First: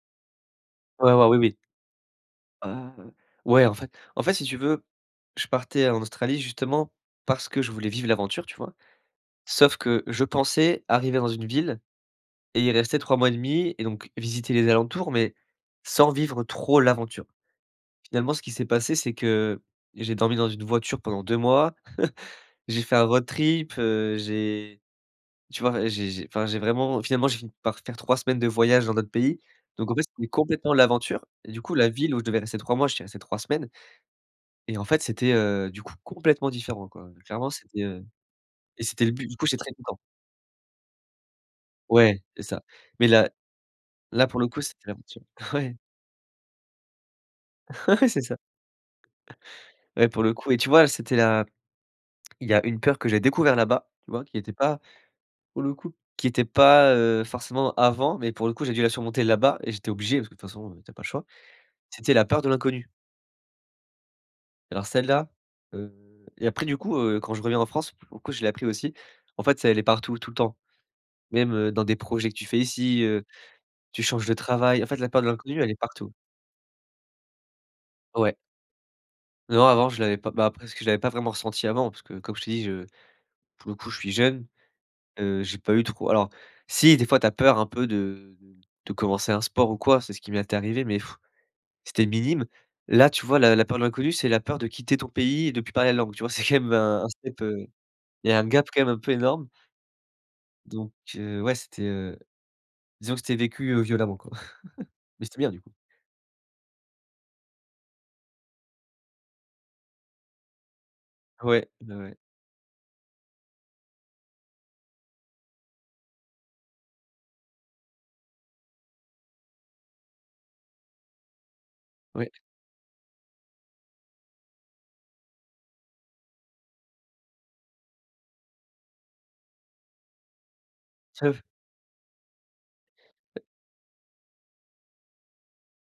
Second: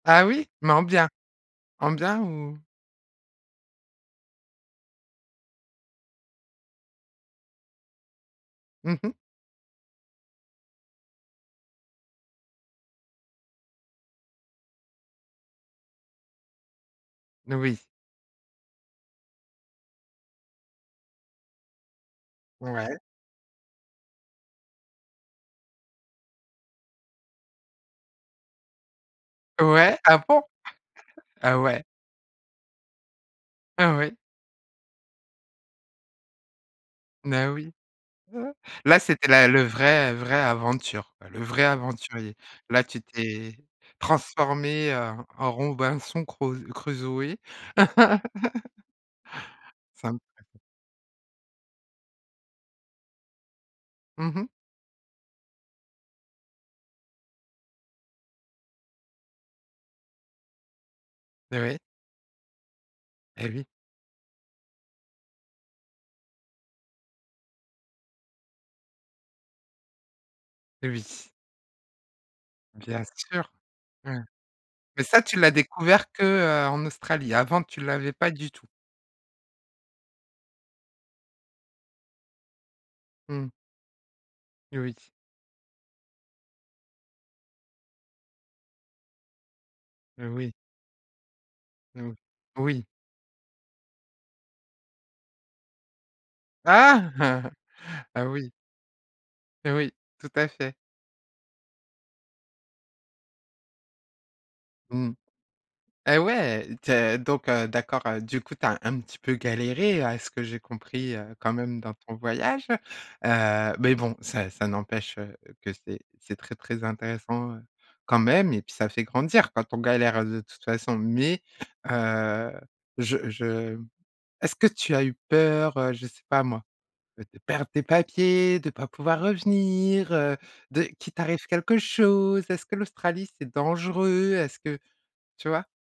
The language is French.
Ah oui? Mais en bien? Ouais ouais, oui oui. En bien ou? Heu, ouais en fait. En fait si tu veux, je partais en Australie justement parce que je voulais vivre l'aventure tu vois? Mmh mh. Sauf que je pensais arriver dans une ville et y rester 3 mois et demi et donc visiter les alentours, mais sans vivre trop l'aventure. Moui. Finalement ce qui s'est passé, c'est que j'ai dormi dans une voiture pendant 2 mois. J'ai Ouais. fait un road trip, heu, j'ai tu vois? J j'ai enfin j'ai vraiment finalement j'ai fini par faire 3 semaines de voyage dans d'autres pays. Donc en Ouais, fait, ah c'était bon? complètement l'aventure. Ah Du coup, ouais. la ville où je devais rester 3 mois, j'y suis resté 3 semaines Ah oui. et en fait, c'était, heu, du coup complètement différent quoi. Mais Clairement, oui. c'était, heu et Là c'était le c'était but du coup, la j'étais le très content. vrai, heu, vrai aventure quoi, le vrai Ouais, aventurier. c'est ça. Là tu Mais là t'es là pour le coup, c'était transformé l'aventure. en en Ouais. Robinson, crau Crusoé. Ouais c'est ça. Ouais Ça me pour le coup et tu vois, c'était la il y a une peur que j'ai découvert là-bas, tu vois? Mmh Qui mh. était pas pour le coup, qui était pas, heu, forcément avant, mais pour le coup, j'ai dû la surmonter là-bas et j'étais obligé, parce que de toute façon, tu as pas le choix. Ouais. C'était la peur de l'inconnu Eh oui. alors celle-là heu et après du coup, heu, quand je reviens en France, pour le coup je l'ai appris aussi. En fait, c'est elle est partout, tout le temps. Oui. Même, heu, dans des projets que tu fais ici, Bien heu, sûr! tu Mmh. changes de travail. En fait, Mais la peur ça de tu l'as l'inconnu, elle est découvert partout. que, heu, en Australie? Avant tu l'avais pas Ouais. du tout? Non avant je l'avais pas. Bah après c'est que je l'avais pas vraiment ressentie avant parce que comme je t'ai dis je Mmh. pour le coup je suis jeune, Oui. heu, j'ai pas eu trop alors si, des fois tu as peur un peu de de commencer un sport ou quoi, c'est ce qui Heu, oui. m'était arrivé, mais c'était Ou minime. oui. Là, tu vois, la la peur de l'inconnu, c'est la peur de quitter ton pays et de plus parler la langue. Tu vois, c'est quand même un un step, Ah! heu. Ah Il y un oui. gap quand même un peu énorme Oui, tout à fait. donc heu, ouais, c'était, heu, disons que c'était vécu, heu, violemment quoi. Mmh Mais c'était bien du coup! et ouais! Tu as donc heu, d'accord, heu, du coup tu as un petit peu galéré à ce que j'ai compris, heu, quand Ouais, même dans bah ton ouais. voyage. Heu, mais bon, ça ça n'empêche, heu, que c'est c'est très très intéressant, heu, quand même et puis ça fait grandir quand on galère, heu, de toute façon. Mais Ouais. heu, je je est-ce que tu as eu peur, heu, je sais pas moi, heu, de perdre tes papiers, de pas pouvoir revenir, heu, de qu'il [unintelligible] t'arrive quelque chose? Est-ce que l'Australie, Heu c'est dangereux? Est-ce que tu vois?